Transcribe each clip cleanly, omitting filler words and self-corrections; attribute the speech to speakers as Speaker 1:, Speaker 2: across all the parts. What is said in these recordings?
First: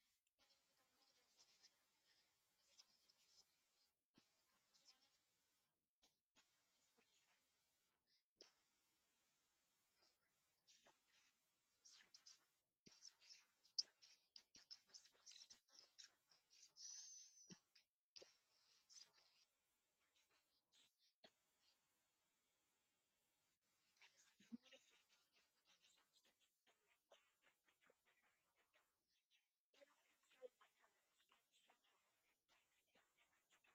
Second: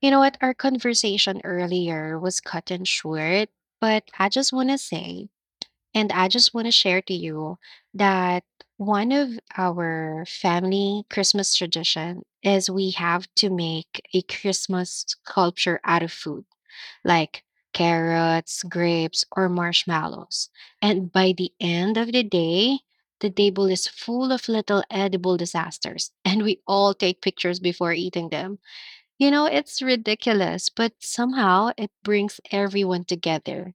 Speaker 1: You know what? Our conversation earlier was cut and short, but I just want to say, and I just want to share to you that one of our family Christmas tradition is we have to make a Christmas sculpture out of food, like carrots, grapes, or marshmallows. And by the end of the day, the table is full of little edible disasters, and we all take pictures before eating them. You know, it's ridiculous, but somehow it brings everyone together.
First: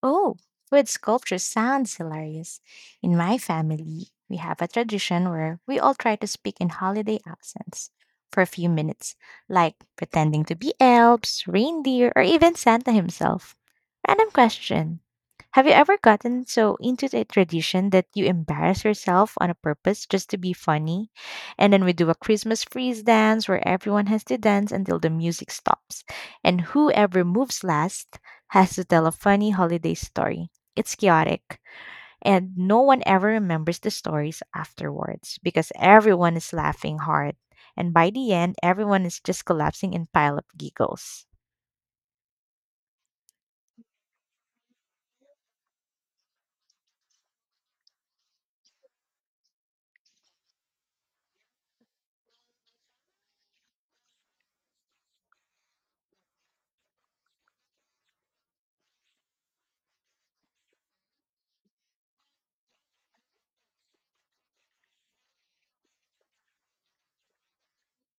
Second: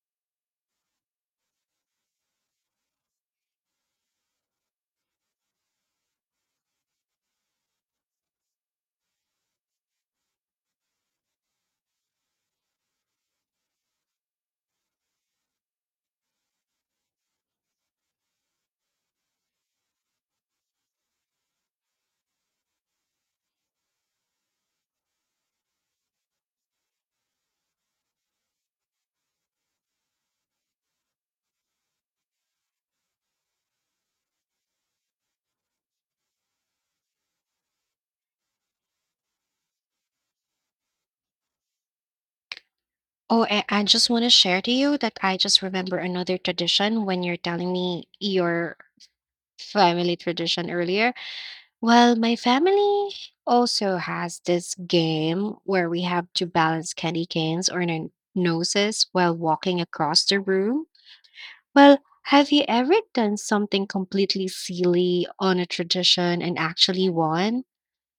Speaker 2: Oh, wood sculpture sounds hilarious. In my family, we have a tradition where we all try to speak in holiday accents for a few minutes, like pretending to be elves, reindeer, or even Santa himself. Random question. Have you ever gotten so into the tradition that you embarrass yourself on a purpose just to be funny? And then we do a Christmas freeze dance where everyone has to dance until the music stops. And whoever moves last has to tell a funny holiday story. It's chaotic, and no one ever remembers the stories afterwards because everyone is laughing hard. And by the end, everyone is just collapsing in pile of giggles.
Speaker 1: Oh, and I just want to share to you that I just remember another tradition when you're telling me your family tradition earlier. Well, my family also has this game where we have to balance candy canes on our noses while walking across the room. Well, have you ever done something completely silly on a tradition and actually won?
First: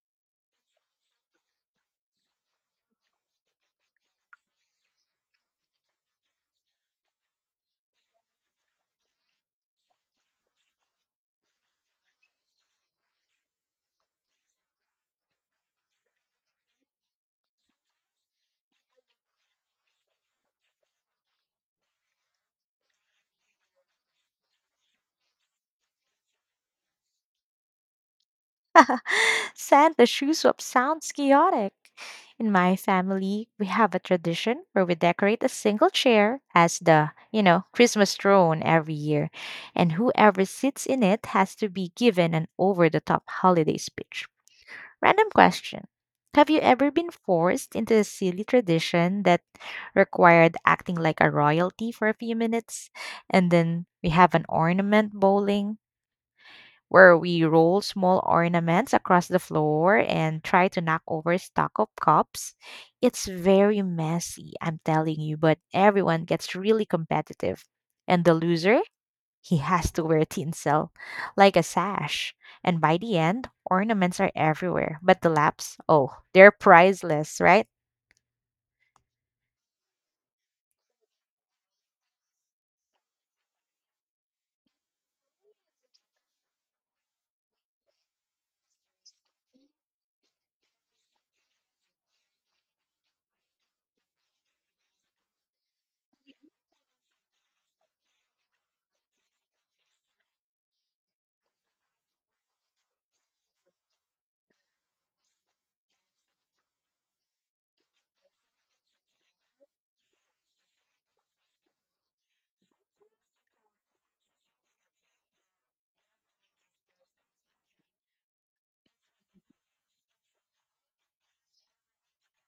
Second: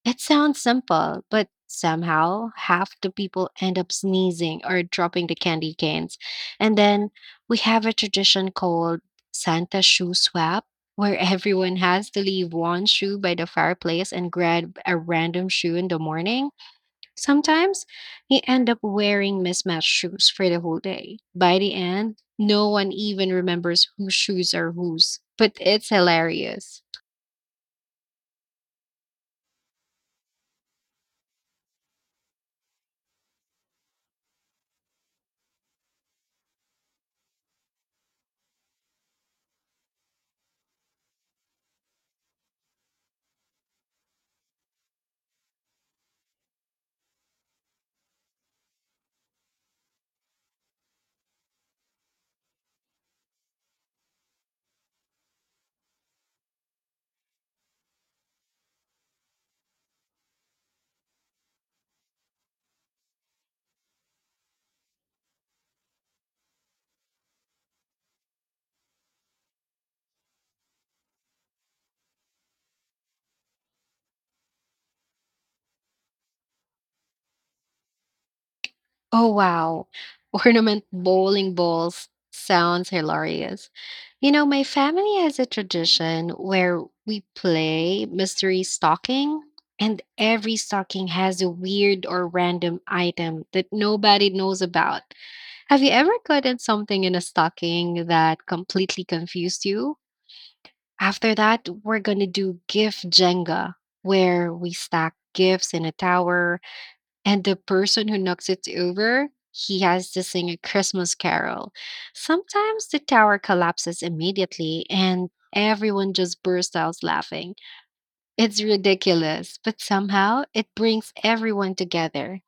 Speaker 1: It sounds simple, but somehow half the people end up sneezing or dropping the candy canes. And then we have a tradition called Santa shoe swap, where everyone has to leave one shoe by the fireplace and grab a random shoe in the morning. Sometimes you end up wearing mismatched shoes for the whole day. By the end, no one even remembers whose shoes are whose, but it's hilarious.
Speaker 2: Santa shoe swap sounds chaotic. In my family, we have a tradition where we decorate a single chair as the, Christmas throne every year, and whoever sits in it has to be given an over the top holiday speech. Random question. Have you ever been forced into a silly tradition that required acting like a royalty for a few minutes? And then we have an ornament bowling where we roll small ornaments across the floor and try to knock over stock of cups. It's very messy, I'm telling you, but everyone gets really competitive. And the loser he has to wear tinsel, like a sash. And by the end, ornaments are everywhere. But the laps, oh, they're priceless, right?
Speaker 1: Oh wow. Ornament bowling balls sounds hilarious. You know, my family has a tradition where we play mystery stocking, and every stocking has a weird or random item that nobody knows about. Have you ever gotten something in a stocking that completely confused you? After that, we're going to do gift Jenga, where we stack gifts in a tower and the person who knocks it over, he has to sing a Christmas carol. Sometimes the tower collapses immediately and everyone just bursts out laughing. It's ridiculous, but somehow it brings everyone together.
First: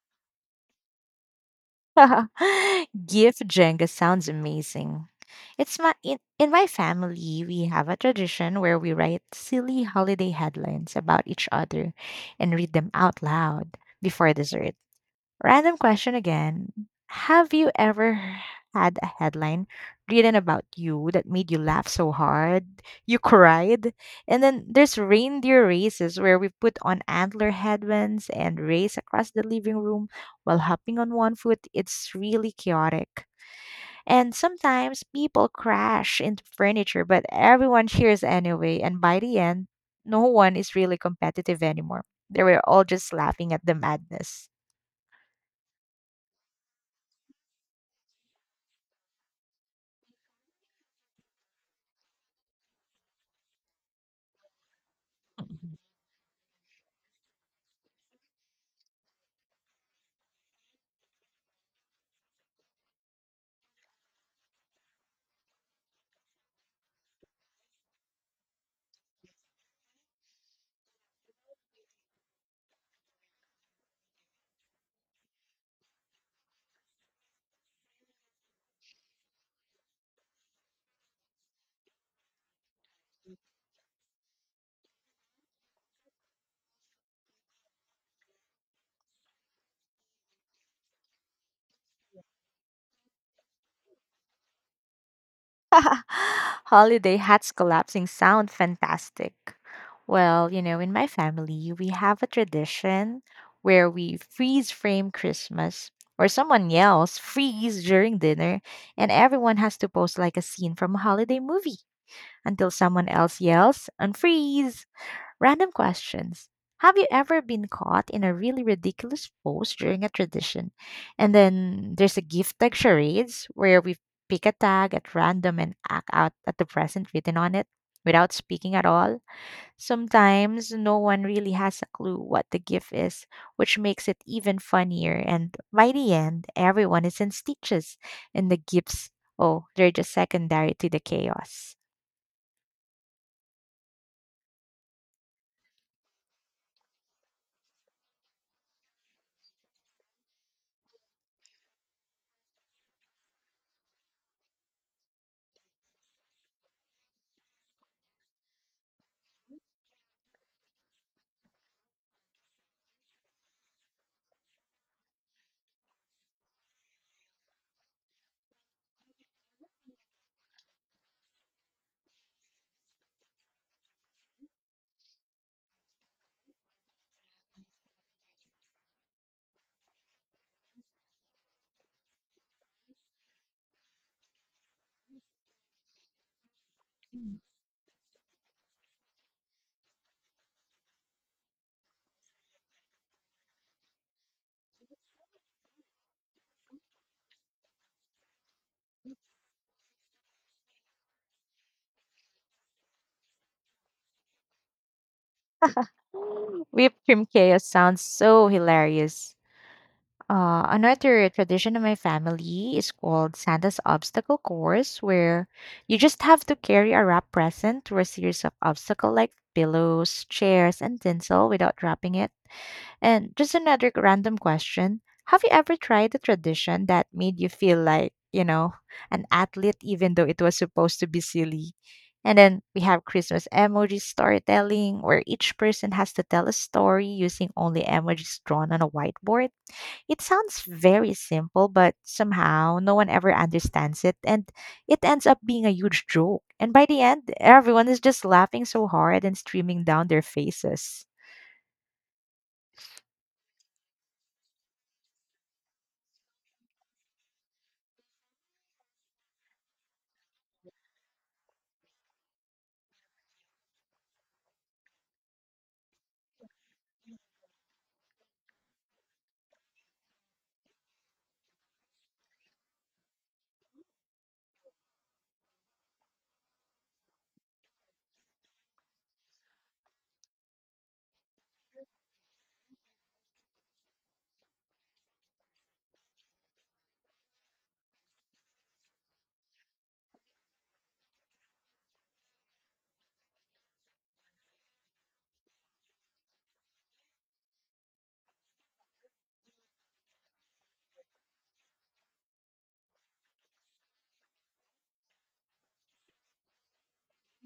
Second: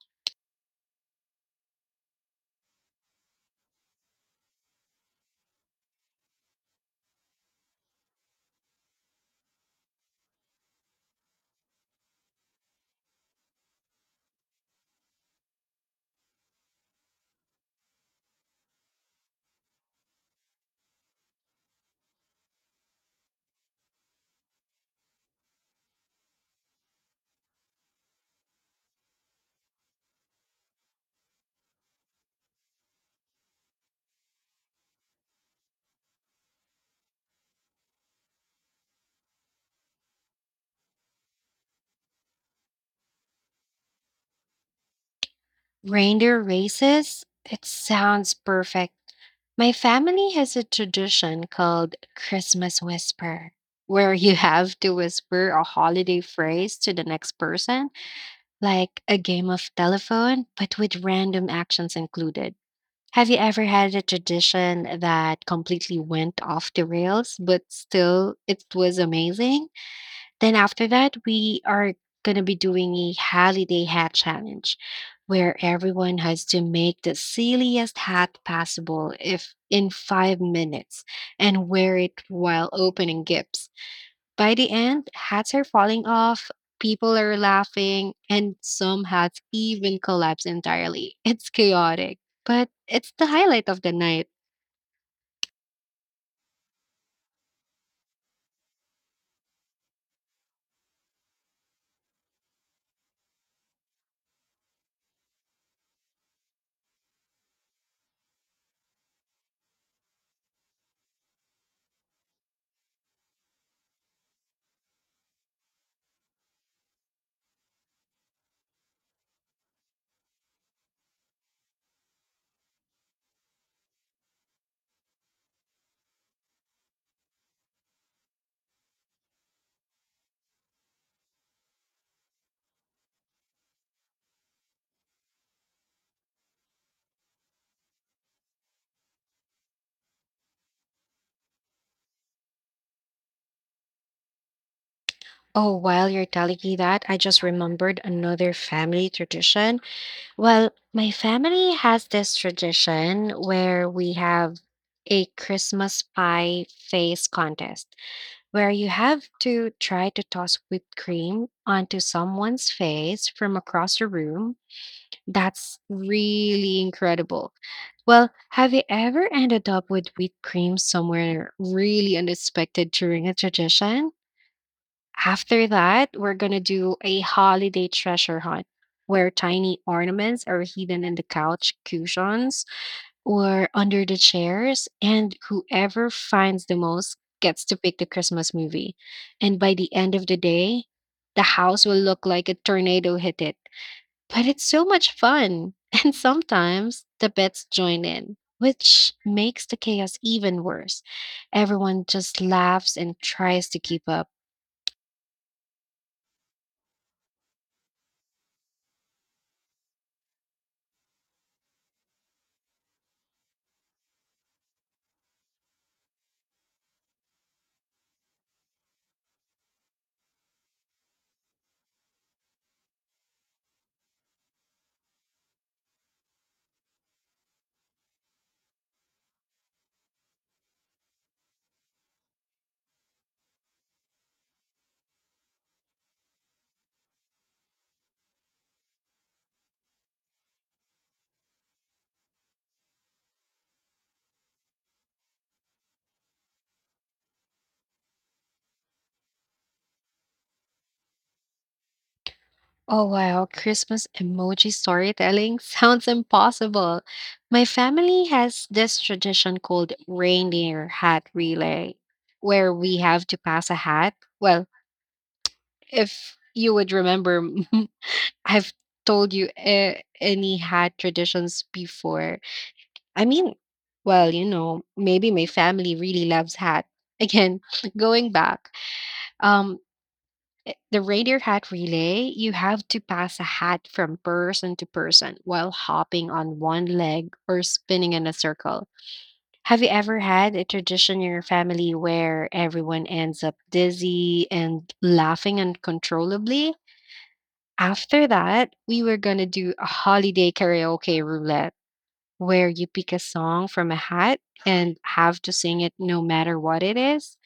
Speaker 2: Gift Jenga sounds amazing. It's my in my family, we have a tradition where we write silly holiday headlines about each other and read them out loud before dessert. Random question again. Have you ever had a headline written about you that made you laugh so hard you cried? And then there's reindeer races where we put on antler headbands and race across the living room while hopping on one foot. It's really chaotic. And sometimes people crash into furniture, but everyone cheers anyway. And by the end, no one is really competitive anymore. They were all just laughing at the madness.
Speaker 1: Reindeer races, it sounds perfect. My family has a tradition called Christmas Whisper, where you have to whisper a holiday phrase to the next person like a game of telephone, but with random actions included. Have you ever had a tradition that completely went off the rails, but still it was amazing? Then after that, we are going to be doing a holiday hat challenge where everyone has to make the silliest hat possible if in 5 minutes and wear it while opening gifts. By the end, hats are falling off, people are laughing, and some hats even collapse entirely. It's chaotic, but it's the highlight of the night.
Speaker 2: Holiday hats collapsing sound fantastic. Well, in my family, we have a tradition where we freeze frame Christmas, or someone yells freeze during dinner, and everyone has to post like a scene from a holiday movie until someone else yells unfreeze. Random questions. Have you ever been caught in a really ridiculous pose during a tradition? And then there's a gift tag charades where we pick a tag at random and act out at the present written on it without speaking at all. Sometimes no one really has a clue what the gift is, which makes it even funnier. And by the end, everyone is in stitches, and the gifts, oh, they're just secondary to the chaos.
Speaker 1: Oh, while you're telling me that, I just remembered another family tradition. Well, my family has this tradition where we have a Christmas pie face contest where you have to try to toss whipped cream onto someone's face from across the room. That's really incredible. Well, have you ever ended up with wheat cream somewhere really unexpected during a tradition? After that, we're going to do a holiday treasure hunt where tiny ornaments are hidden in the couch cushions or under the chairs, and whoever finds the most gets to pick the Christmas movie. And by the end of the day, the house will look like a tornado hit it. But it's so much fun, and sometimes the pets join in, which makes the chaos even worse. Everyone just laughs and tries to keep up.
Speaker 2: Whipped cream chaos sounds so hilarious. Another tradition in my family is called Santa's Obstacle Course, where you just have to carry a wrapped present through a series of obstacles like pillows, chairs, and tinsel without dropping it. And just another random question. Have you ever tried a tradition that made you feel like, an athlete even though it was supposed to be silly? And then we have Christmas emoji storytelling, where each person has to tell a story using only emojis drawn on a whiteboard. It sounds very simple, but somehow no one ever understands it, and it ends up being a huge joke. And by the end, everyone is just laughing so hard and streaming down their faces.
Speaker 1: Oh wow, Christmas emoji storytelling sounds impossible. My family has this tradition called reindeer hat relay, where we have to pass a hat. Well, if you would remember, I've told you any hat traditions before. I mean, well, you know, maybe my family really loves hat. Again, going back, um, the reindeer hat relay, you have to pass a hat from person to person while hopping on one leg or spinning in a circle. Have you ever had a tradition in your family where everyone ends up dizzy and laughing uncontrollably? After that, we were going to do a holiday karaoke roulette where you pick a song from a hat and have to sing it no matter what it is.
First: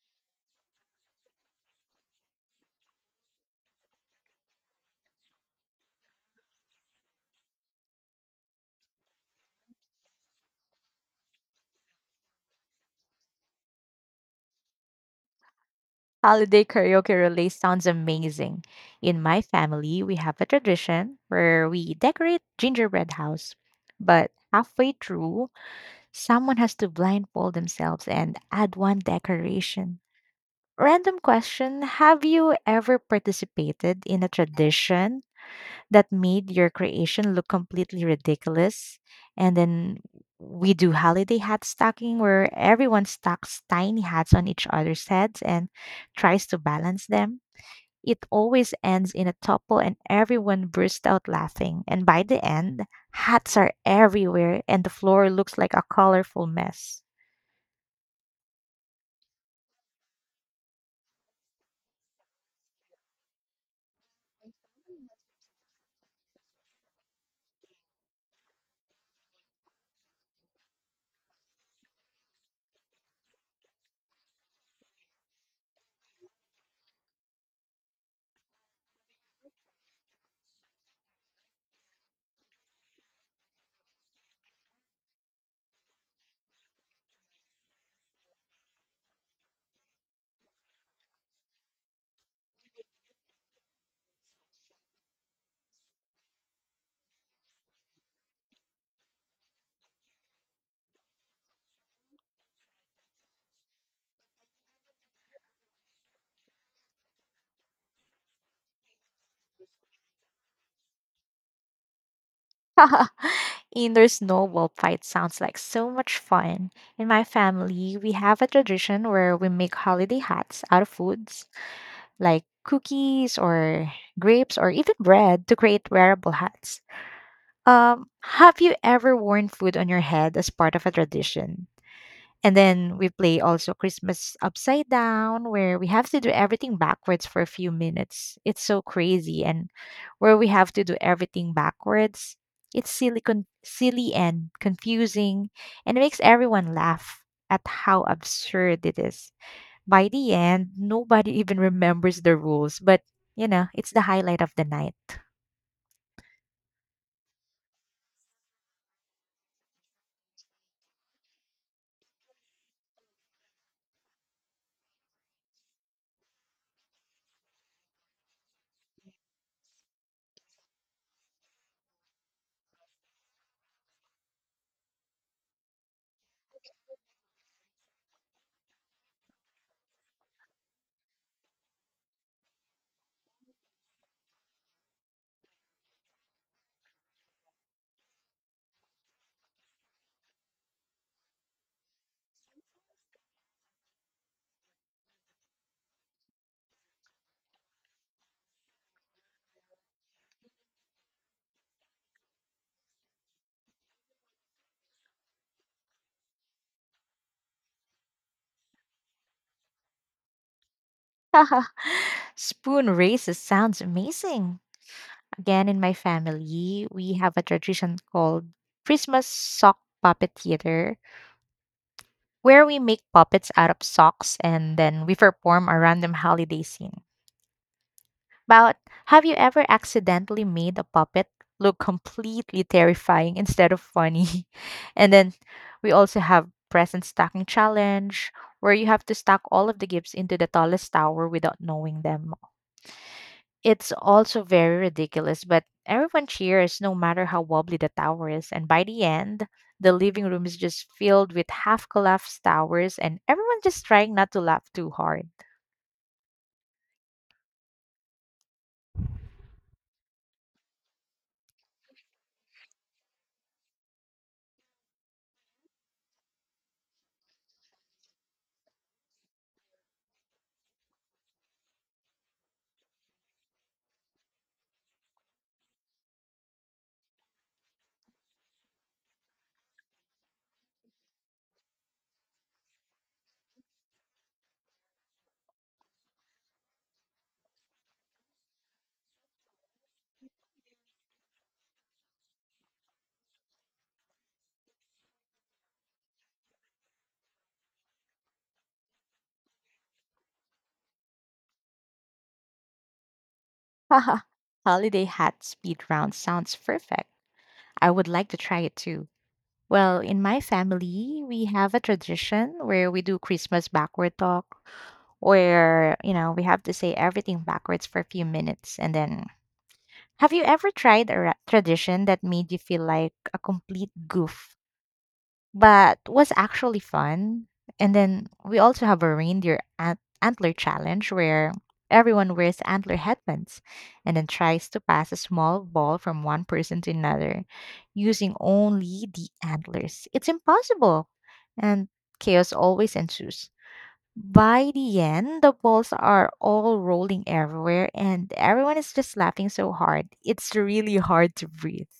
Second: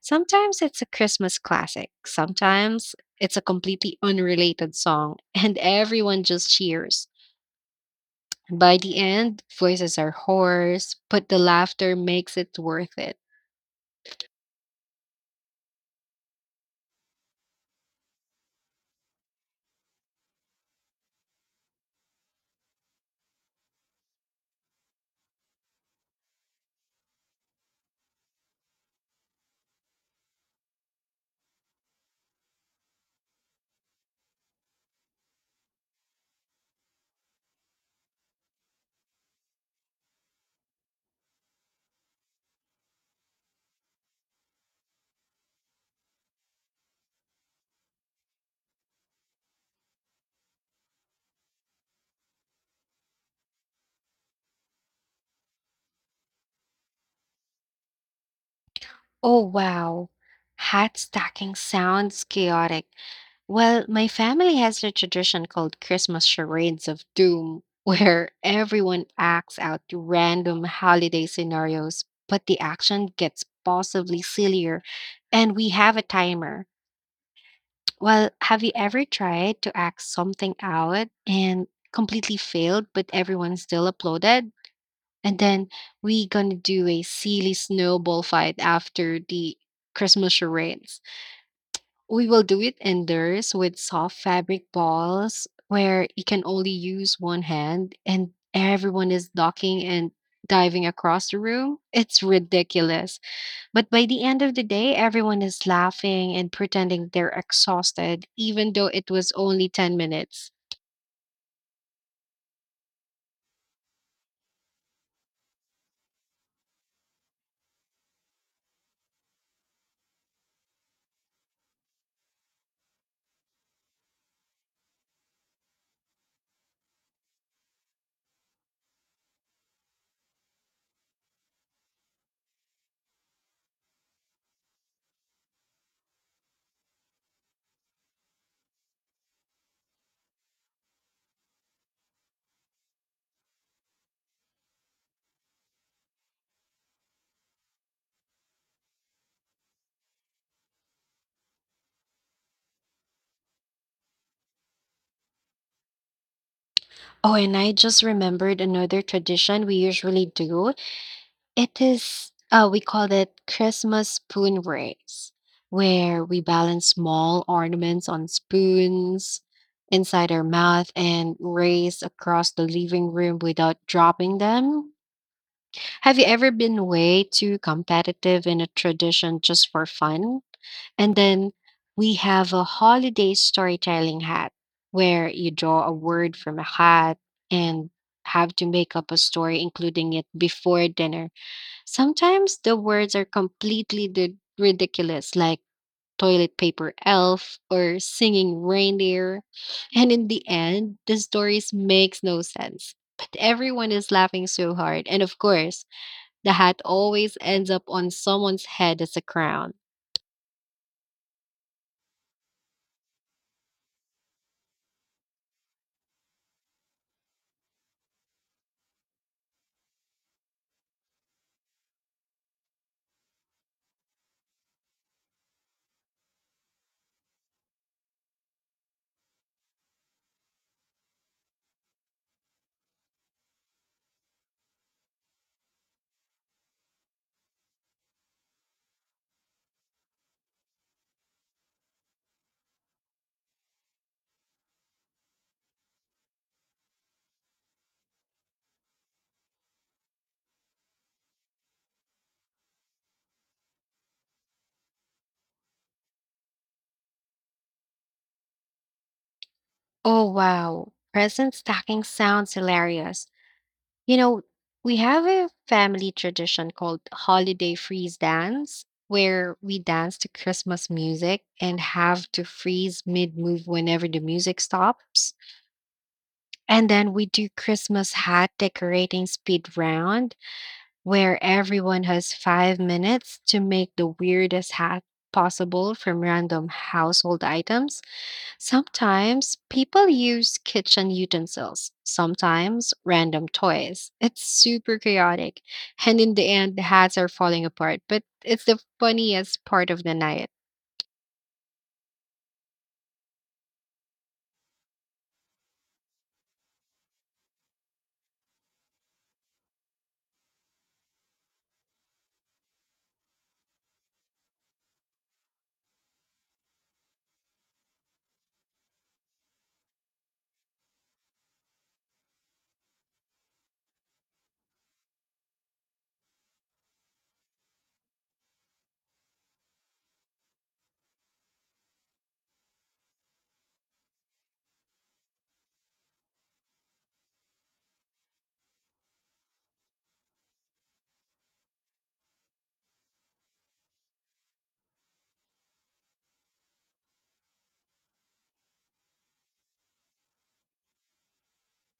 Speaker 1: Sometimes it's a Christmas classic, sometimes it's a completely unrelated song, and everyone just cheers. By the end, voices are hoarse, but the laughter makes it worth it.
Speaker 2: Holiday karaoke relay sounds amazing. In my family, we have a tradition where we decorate gingerbread house, but halfway through, someone has to blindfold themselves and add one decoration. Random question. Have you ever participated in a tradition that made your creation look completely ridiculous? And then we do holiday hat stocking where everyone stocks tiny hats on each other's heads and tries to balance them. It always ends in a topple and everyone bursts out laughing. And by the end, hats are everywhere and the floor looks like a colorful mess.
Speaker 1: Oh, wow. Hat stacking sounds chaotic. Well, my family has a tradition called Christmas charades of doom, where everyone acts out random holiday scenarios, but the action gets possibly sillier, and we have a timer. Well, have you ever tried to act something out and completely failed, but everyone still applauded? And then we gonna do a silly snowball fight after the Christmas charades. We will do it indoors with soft fabric balls where you can only use one hand and everyone is docking and diving across the room. It's ridiculous. But by the end of the day, everyone is laughing and pretending they're exhausted, even though it was only 10 minutes.
Speaker 2: Indoor snowball fight sounds like so much fun. In my family, we have a tradition where we make holiday hats out of foods like cookies or grapes or even bread to create wearable hats. Have you ever worn food on your head as part of a tradition? And then we play also Christmas upside down, where we have to do everything backwards for a few minutes. It's so crazy, and where we have to do everything backwards. It's silly and confusing, and it makes everyone laugh at how absurd it is. By the end, nobody even remembers the rules, but it's the highlight of the night.
Speaker 1: Oh, and I just remembered another tradition we usually do. It is, we call it Christmas spoon race, where we balance small ornaments on spoons inside our mouth and race across the living room without dropping them. Have you ever been way too competitive in a tradition just for fun? And then we have a holiday storytelling hat where you draw a word from a hat and have to make up a story including it before dinner. Sometimes the words are completely ridiculous, like toilet paper elf or singing reindeer. And in the end, the stories makes no sense. But everyone is laughing so hard. And of course, the hat always ends up on someone's head as a crown.
Speaker 2: Spoon races sounds amazing. Again, in my family, we have a tradition called Christmas sock puppet theater, where we make puppets out of socks and then we perform a random holiday scene. But have you ever accidentally made a puppet look completely terrifying instead of funny? And then we also have present stacking challenge where you have to stack all of the gifts into the tallest tower without knowing them. It's also very ridiculous, but everyone cheers no matter how wobbly the tower is. And by the end, the living room is just filled with half collapsed towers and everyone just trying not to laugh too hard.
Speaker 1: Oh wow, present stacking sounds hilarious. You know, we have a family tradition called holiday freeze dance, where we dance to Christmas music and have to freeze mid move whenever the music stops. And then we do Christmas hat decorating speed round, where everyone has 5 minutes to make the weirdest hat possible from random household items. Sometimes people use kitchen utensils, sometimes random toys. It's super chaotic. And in the end, the hats are falling apart, but it's the funniest part of the night.
Speaker 2: Haha. Holiday hat speed round sounds perfect. I would like to try it too. Well, in my family, we have a tradition where we do Christmas backward talk, where, we have to say everything backwards for a few minutes. And then, have you ever tried a tradition that made you feel like a complete goof but was actually fun? And then we also have a reindeer antler challenge where everyone wears antler headbands and then tries to pass a small ball from one person to another using only the antlers. It's impossible, and chaos always ensues. By the end, the balls are all rolling everywhere, and everyone is just laughing so hard. It's really hard to breathe.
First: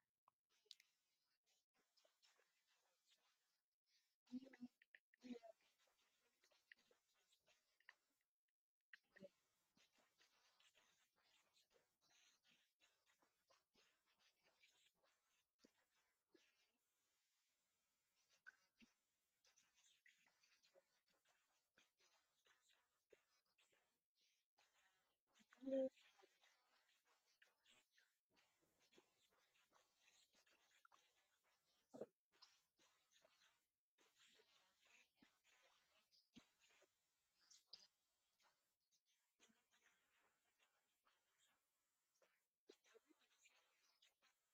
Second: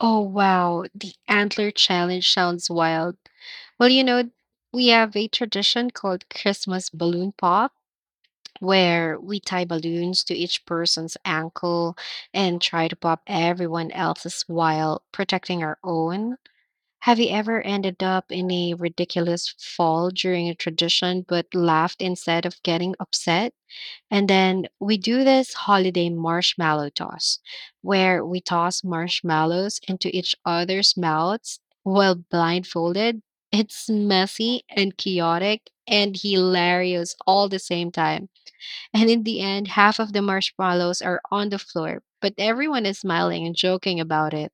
Speaker 1: Oh, wow. The antler challenge sounds wild. Well, you know, we have a tradition called Christmas balloon pop, where we tie balloons to each person's ankle and try to pop everyone else's while protecting our own. Have you ever ended up in a ridiculous fall during a tradition but laughed instead of getting upset? And then we do this holiday marshmallow toss where we toss marshmallows into each other's mouths while blindfolded. It's messy and chaotic and hilarious all the same time. And in the end, half of the marshmallows are on the floor, but everyone is smiling and joking about it.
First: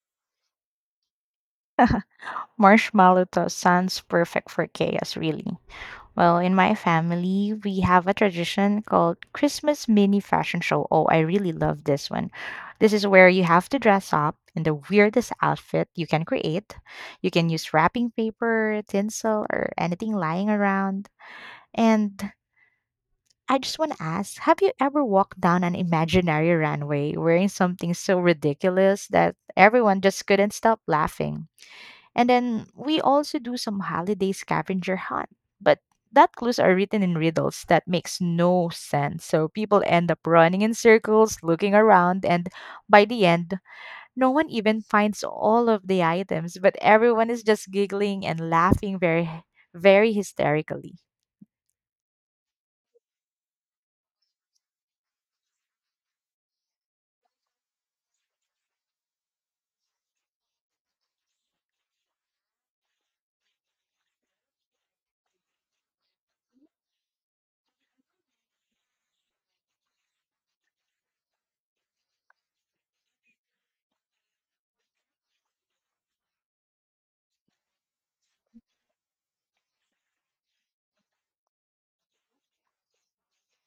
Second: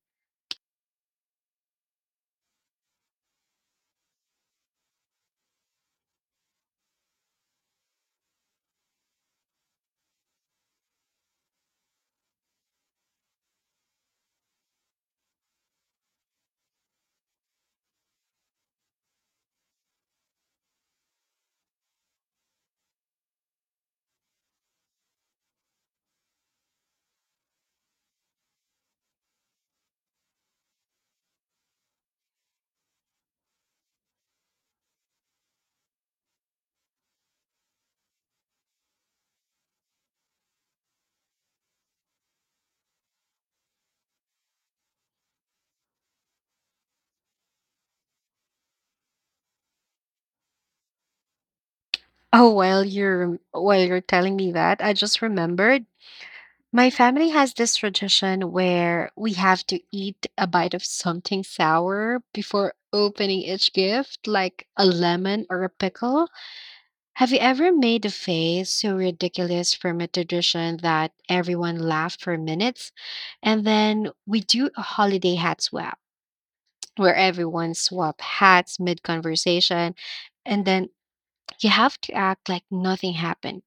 Speaker 2: Marshmallow toast sounds perfect for chaos, really. Well, in my family, we have a tradition called Christmas mini fashion show. Oh, I really love this one. This is where you have to dress up in the weirdest outfit you can create. You can use wrapping paper, tinsel, or anything lying around. And I just want to ask, have you ever walked down an imaginary runway wearing something so ridiculous that everyone just couldn't stop laughing? And then we also do some holiday scavenger hunt. But that clues are written in riddles that makes no sense. So people end up running in circles, looking around, and by the end, no one even finds all of the items, but everyone is just giggling and laughing very very hysterically.
Speaker 1: Oh, while you're telling me that, I just remembered my family has this tradition where we have to eat a bite of something sour before opening each gift, like a lemon or a pickle. Have you ever made a face so ridiculous from a tradition that everyone laughed for minutes? And then we do a holiday hat swap where everyone swap hats mid conversation, and then you have to act like nothing happened.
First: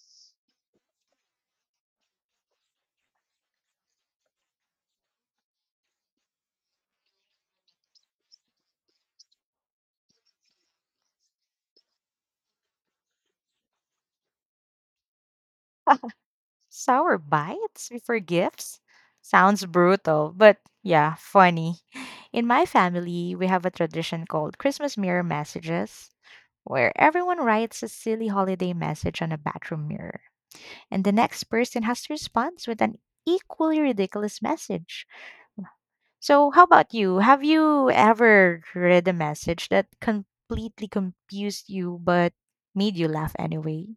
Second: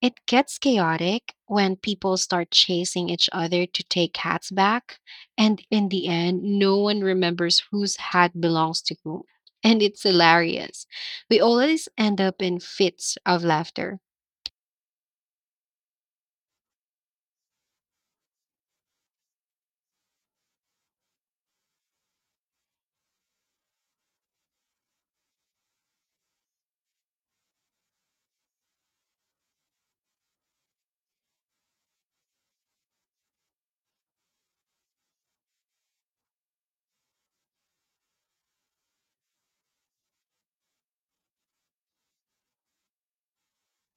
Speaker 1: It gets chaotic when people start chasing each other to take hats back, and in the end, no one remembers whose hat belongs to whom. And it's hilarious. We always end up in fits of laughter.
Speaker 2: Sour bites before gifts? Sounds brutal, but yeah, funny. In my family, we have a tradition called Christmas mirror messages, where everyone writes a silly holiday message on a bathroom mirror, and the next person has to respond with an equally ridiculous message. So, how about you? Have you ever read a message that completely confused you but made you laugh anyway?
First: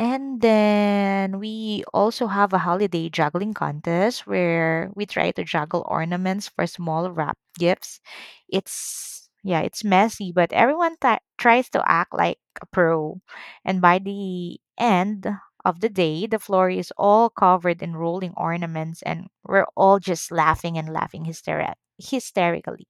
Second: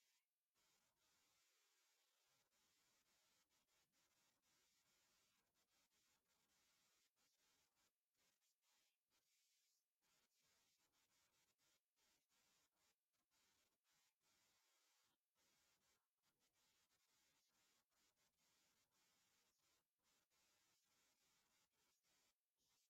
Speaker 2: And then we also have a holiday juggling contest where we try to juggle ornaments for small wrap gifts. It's yeah, it's messy, but everyone tries to act like a pro. And by the end of the day, the floor is all covered in rolling ornaments and we're all just laughing and laughing hysterically.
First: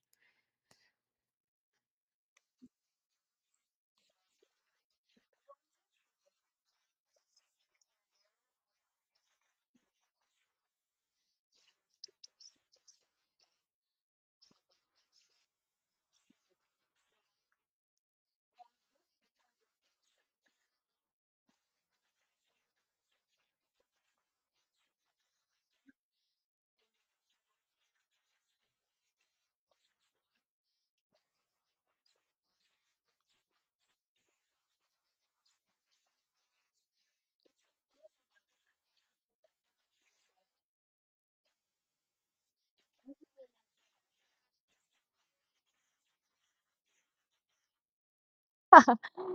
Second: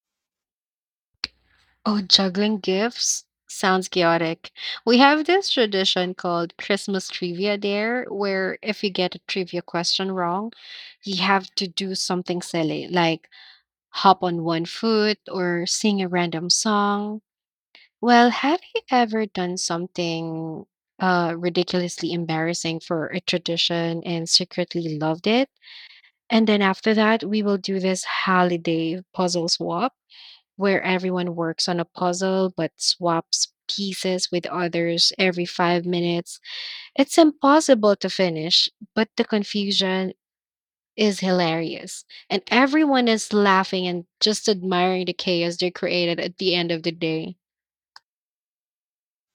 Speaker 1: Oh, juggling gifts sounds chaotic. We have this tradition called Christmas Trivia there, where if you get a trivia question wrong, you have to do something silly, like hop on one foot or sing a random song. Well, have you ever done something ridiculously embarrassing for a tradition and secretly loved it? And then after that, we will do this holiday puzzle swap where everyone works on a puzzle but swaps pieces with others every 5 minutes. It's impossible to finish, but the confusion is hilarious. And everyone is laughing and just admiring the chaos they created at the end of the day.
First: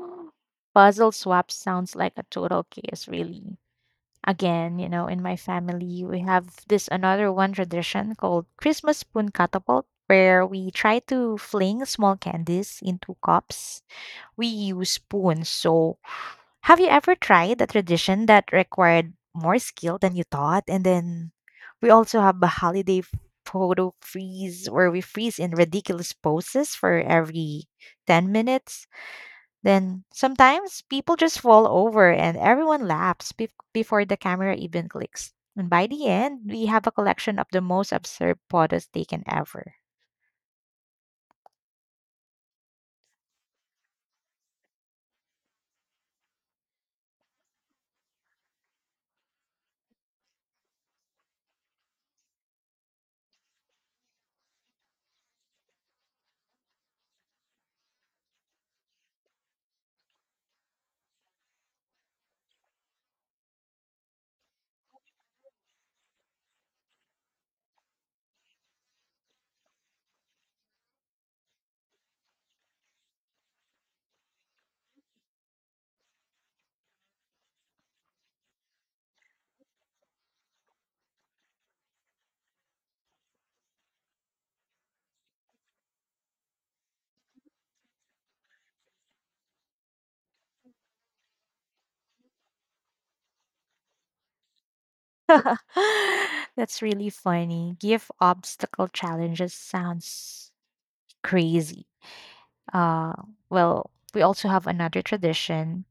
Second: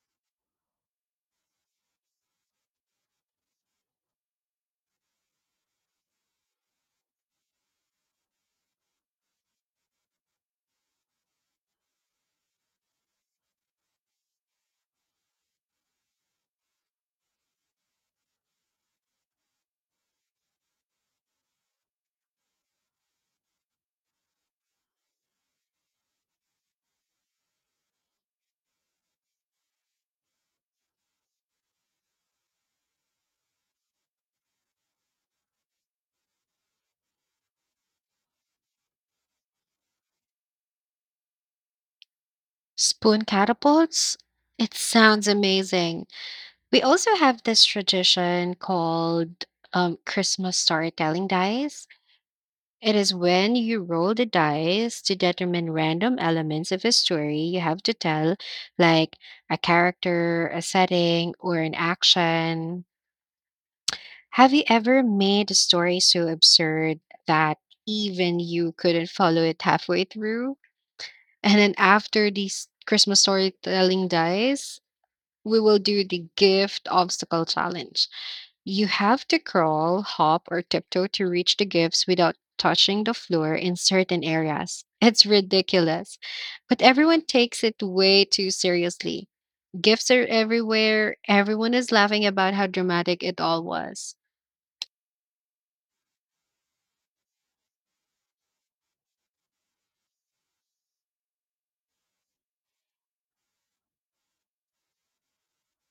Speaker 2: Puzzle swap sounds like a total chaos, really. Again, in my family, we have this another one tradition called Christmas spoon catapult, where we try to fling small candies into cups. We use spoons. So, have you ever tried a tradition that required more skill than you thought? And then we also have a holiday photo freeze where we freeze in ridiculous poses for every 10 minutes. Then sometimes people just fall over and everyone laughs before the camera even clicks. And by the end, we have a collection of the most absurd photos taken ever.
Speaker 1: Spoon catapults? It sounds amazing. We also have this tradition called Christmas storytelling dice. It is when you roll the dice to determine random elements of a story you have to tell, like a character, a setting, or an action. Have you ever made a story so absurd that even you couldn't follow it halfway through? And then after these Christmas storytelling dies, we will do the gift obstacle challenge. You have to crawl, hop, or tiptoe to reach the gifts without touching the floor in certain areas. It's ridiculous. But everyone takes it way too seriously. Gifts are everywhere. Everyone is laughing about how dramatic it all was.
Speaker 2: That's really funny. Give obstacle challenges sounds crazy. Uh, well, we also have another tradition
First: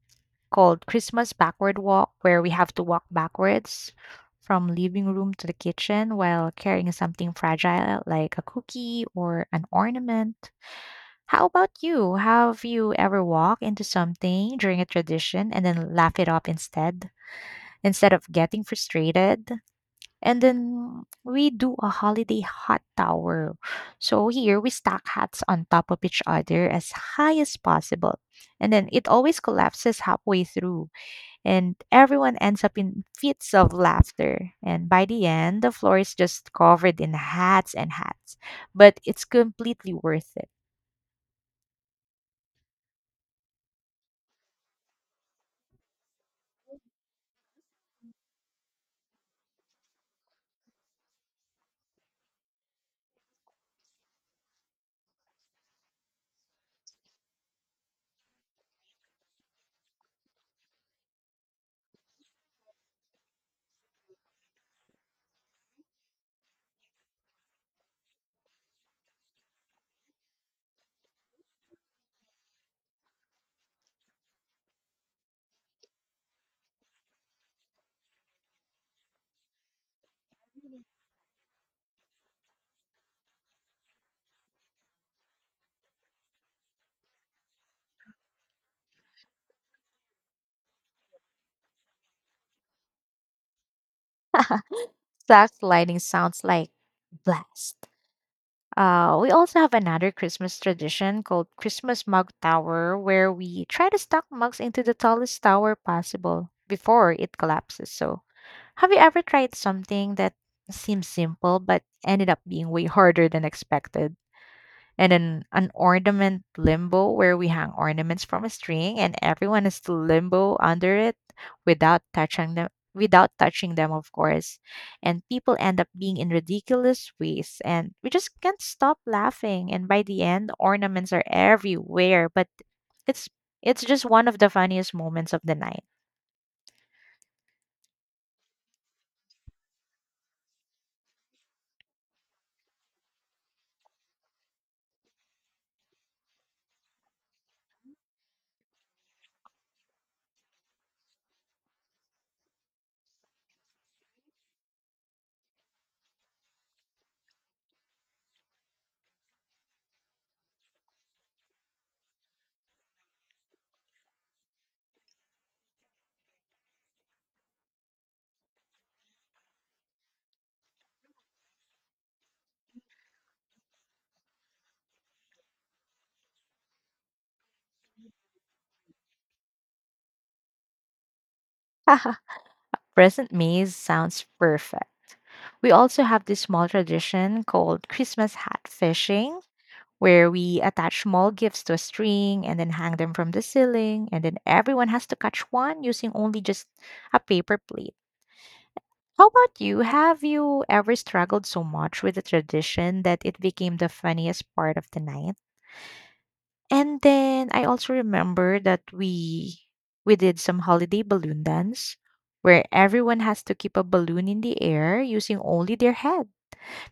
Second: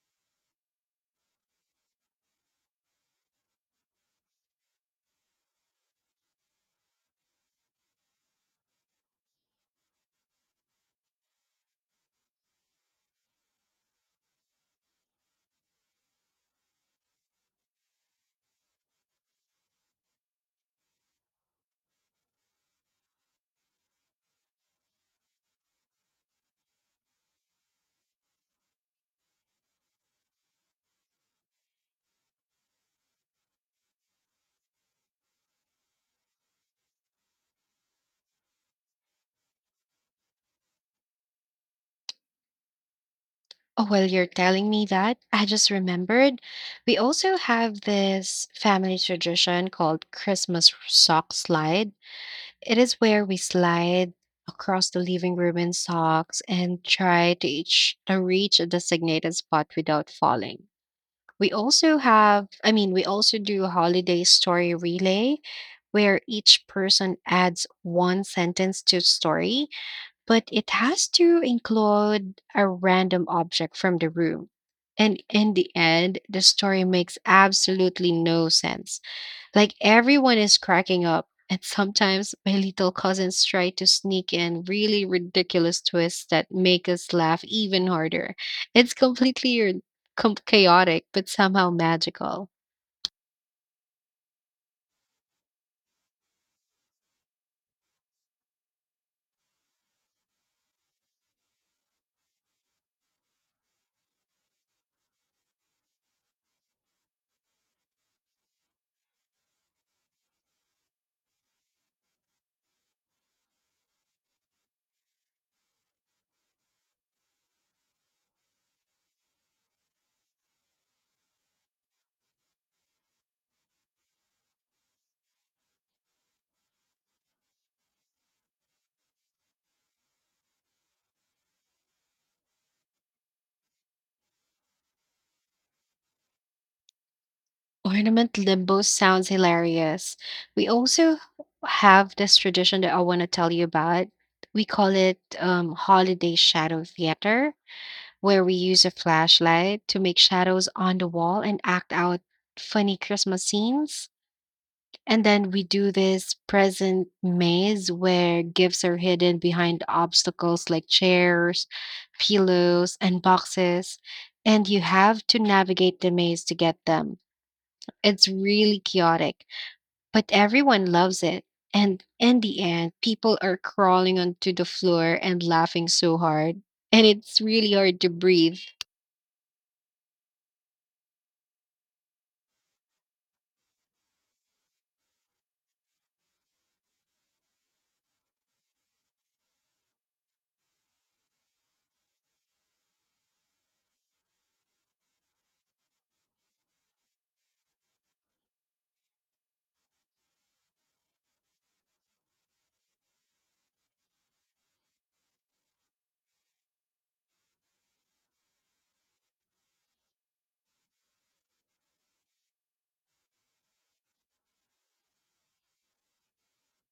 Speaker 2: called Christmas Backward Walk, where we have to walk backwards from living room to the kitchen while carrying something fragile like a cookie or an ornament. How about you? Have you ever walked into something during a tradition and then laugh it off instead of getting frustrated? And then we do a holiday hot tower. So here we stack hats on top of each other as high as possible. And then it always collapses halfway through and everyone ends up in fits of laughter. And by the end, the floor is just covered in hats and hats, but it's completely worth it.
Speaker 1: Oh, well, you're telling me that, I just remembered. We also have this family tradition called Christmas sock slide. It is where we slide across the living room in socks and try to reach a designated spot without falling. We also have, we also do a holiday story relay where each person adds one sentence to story, but it has to include a random object from the room. And in the end, the story makes absolutely no sense, like everyone is cracking up, and sometimes my little cousins try to sneak in really ridiculous twists that make us laugh even harder. It's completely chaotic, but somehow magical.
Speaker 2: Sax lighting sounds like blast. We also have another Christmas tradition called Christmas Mug Tower, where we try to stack mugs into the tallest tower possible before it collapses. So, have you ever tried something that seems simple but ended up being way harder than expected? And then an ornament limbo where we hang ornaments from a string and everyone is to limbo under it without touching them without touching them, of course. And people end up being in ridiculous ways and we just can't stop laughing, and by the end ornaments are everywhere, but it's it's just one of the funniest moments of the night.
Speaker 1: Ornament limbo sounds hilarious. We also have this tradition that I want to tell you about. We call it holiday shadow theater, where we use a flashlight to make shadows on the wall and act out funny Christmas scenes. And then we do this present maze where gifts are hidden behind obstacles like chairs, pillows, and boxes, and you have to navigate the maze to get them. It's really chaotic, but everyone loves it. And in the end, people are crawling onto the floor and laughing so hard, and it's really hard to breathe.
Speaker 2: Present maze sounds perfect. We also have this small tradition called Christmas hat fishing, where we attach small gifts to a string and then hang them from the ceiling, and then everyone has to catch one using only just a paper plate. How about you? Have you ever struggled so much with the tradition that it became the funniest part of the night? And then I also remember that we did some holiday balloon dance where everyone has to keep a balloon in the air using only their head.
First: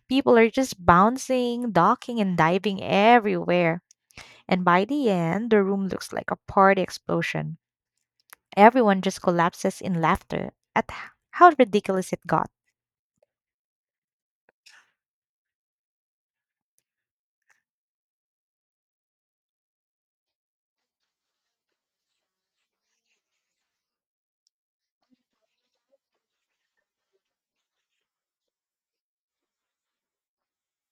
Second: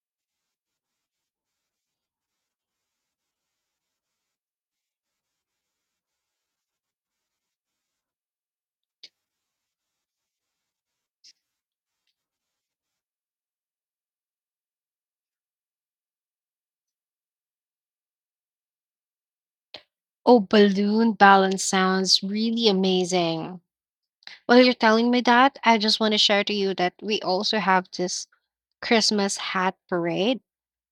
Speaker 2: People are just bouncing, ducking and diving everywhere. And by the end, the room looks like a party explosion. Everyone just collapses in laughter at how ridiculous it got.
Speaker 1: Oh, balloon balance sounds really amazing. While you're telling me that, I just want to share to you that we also have this Christmas hat parade,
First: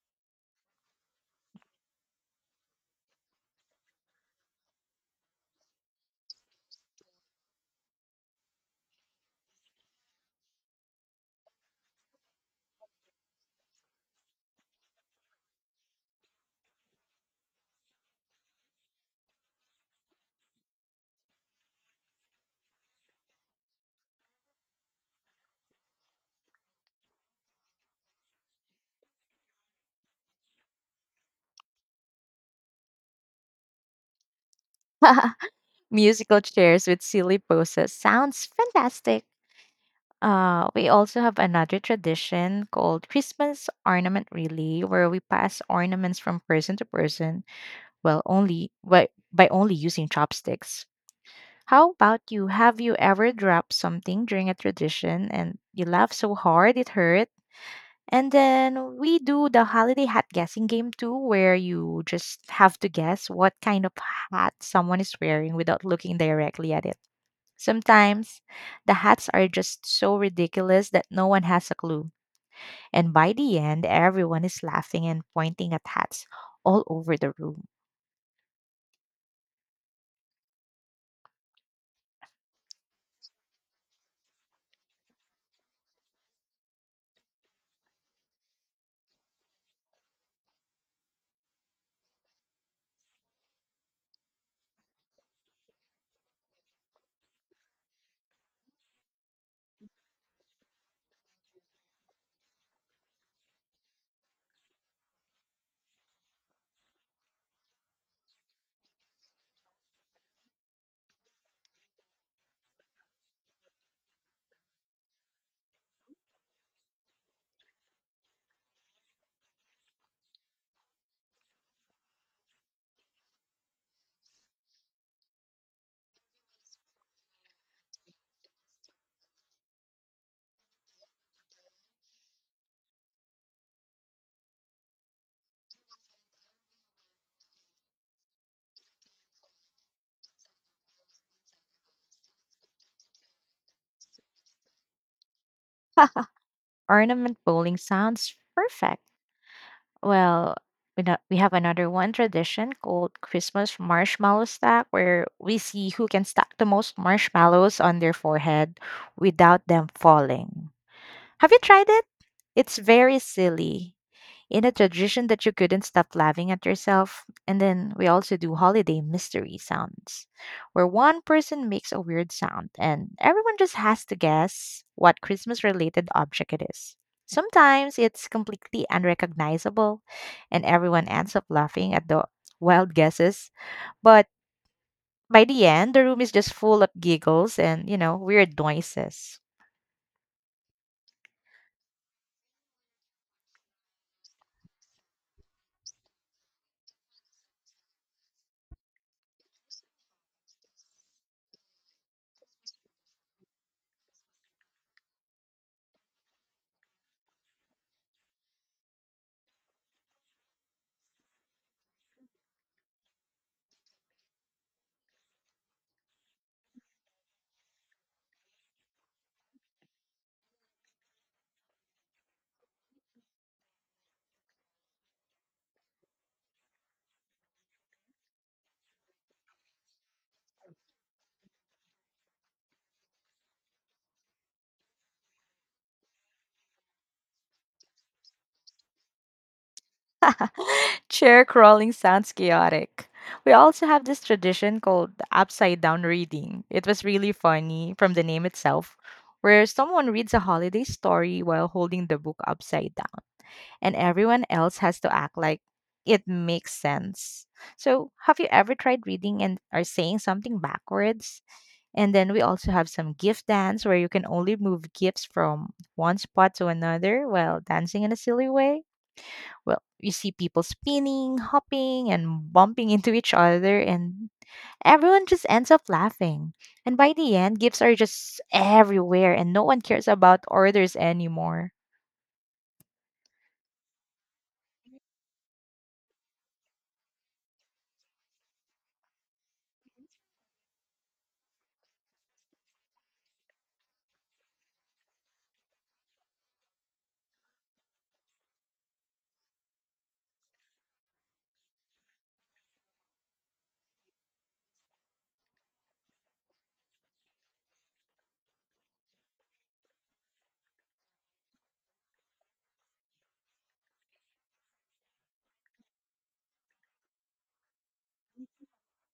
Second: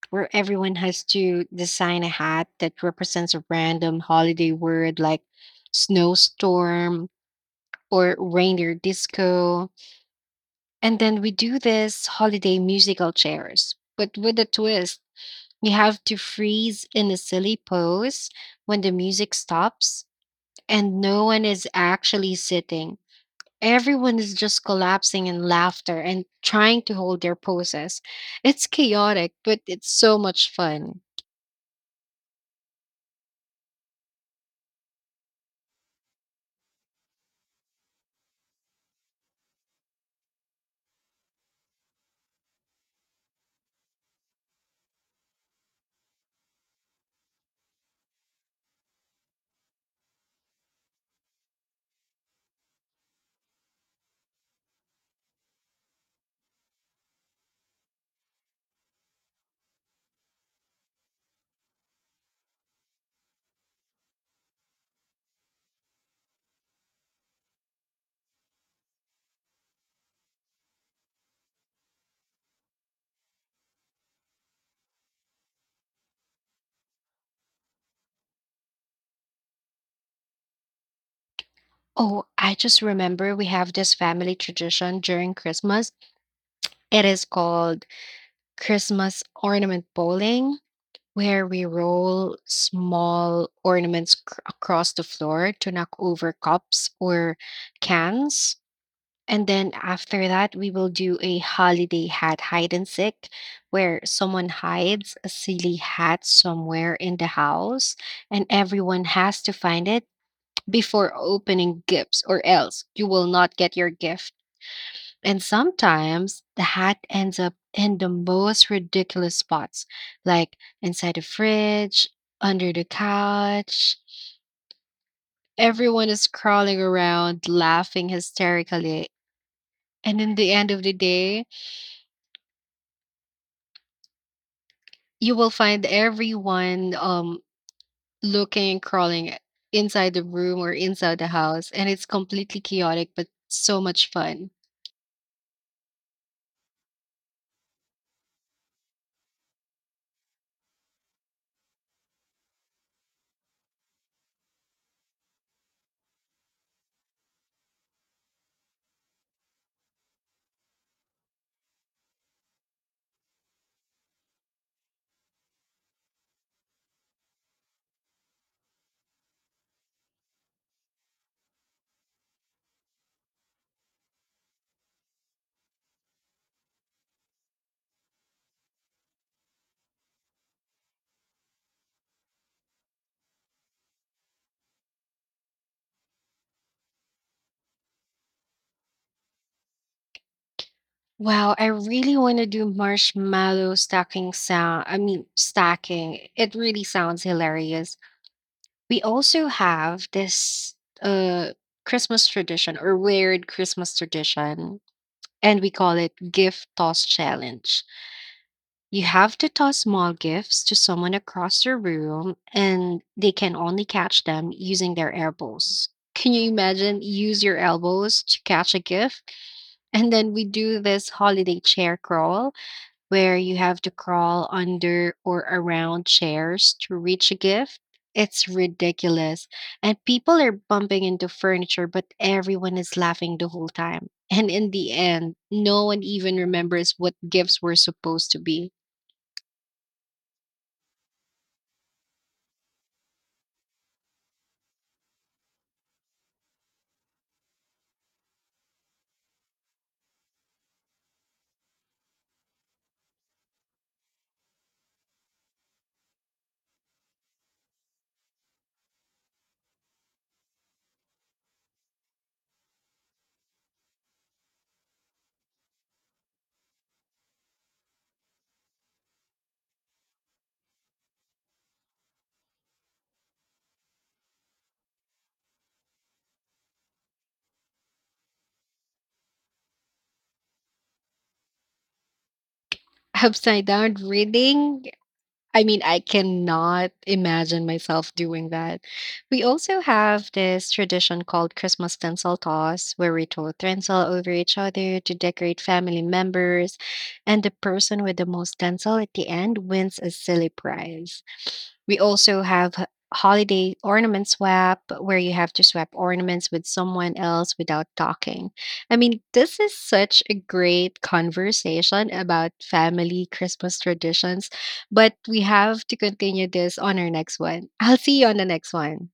Speaker 1: where everyone has to design a hat that represents a random holiday word like snowstorm or reindeer disco. And then we do this holiday musical chairs, but with a twist. You have to freeze in a silly pose when the music stops and no one is actually sitting. Everyone is just collapsing in laughter and trying to hold their poses. It's chaotic, but it's so much fun.
Speaker 2: Musical chairs with silly poses sounds fantastic. We also have another tradition called Christmas ornament relay, where we pass ornaments from person to person. Well, only by only using chopsticks. How about you? Have you ever dropped something during a tradition and you laughed so hard it hurt? And then we do the holiday hat guessing game too, where you just have to guess what kind of hat someone is wearing without looking directly at it. Sometimes the hats are just so ridiculous that no one has a clue. And by the end, everyone is laughing and pointing at hats all over the room.
Speaker 1: Oh, I just remember we have this family tradition during Christmas. It is called Christmas ornament bowling, where we roll small ornaments across the floor to knock over cups or cans. And then after that, we will do a holiday hat hide and seek where someone hides a silly hat somewhere in the house and everyone has to find it before opening gifts, or else you will not get your gift. And sometimes the hat ends up in the most ridiculous spots, like inside the fridge, under the couch. Everyone is crawling around, laughing hysterically. And in the end of the day, you will find everyone looking and crawling inside the room or inside the house, and it's completely chaotic but so much fun.
Speaker 2: Ornament bowling sounds perfect. Well, we no- we have another one tradition called Christmas marshmallow stack, where we see who can stack the most marshmallows on their forehead without them falling. Have you tried it? It's very silly in a tradition that you couldn't stop laughing at yourself. And then we also do holiday mystery sounds, where one person makes a weird sound and everyone just has to guess what Christmas related object it is. Sometimes it's completely unrecognizable and everyone ends up laughing at the wild guesses. But by the end, the room is just full of giggles and, weird noises.
Speaker 1: Wow, I really want to do marshmallow stacking sound I mean stacking. It really sounds hilarious. We also have this uh Christmas tradition, or weird Christmas tradition, and we call it gift toss challenge. You have to toss small gifts to someone across the room, and they can only catch them using their elbows. Can you imagine? Use your elbows to catch a gift. And then we do this holiday chair crawl where you have to crawl under or around chairs to reach a gift. It's ridiculous. And people are bumping into furniture, but everyone is laughing the whole time. And in the end, no one even remembers what gifts were supposed to be.
Speaker 2: Chair crawling sounds chaotic. We also have this tradition called upside down reading. It was really funny from the name itself, where someone reads a holiday story while holding the book upside down, and everyone else has to act like it makes sense. So, have you ever tried reading and are saying something backwards? And then we also have some gift dance where you can only move gifts from one spot to another while dancing in a silly way. Well, you see people spinning, hopping, and bumping into each other, and everyone just ends up laughing. And by the end, gifts are just everywhere, and no one cares about orders anymore.
Speaker 1: Upside down reading? I mean, I cannot imagine myself doing that. We also have this tradition called Christmas tinsel toss, where we throw tinsel over each other to decorate family members, and the person with the most tinsel at the end wins a silly prize. We also have holiday ornament swap, where you have to swap ornaments with someone else without talking. I mean, this is such a great conversation about family Christmas traditions, but we have to continue this on our next one. I'll see you on the next one.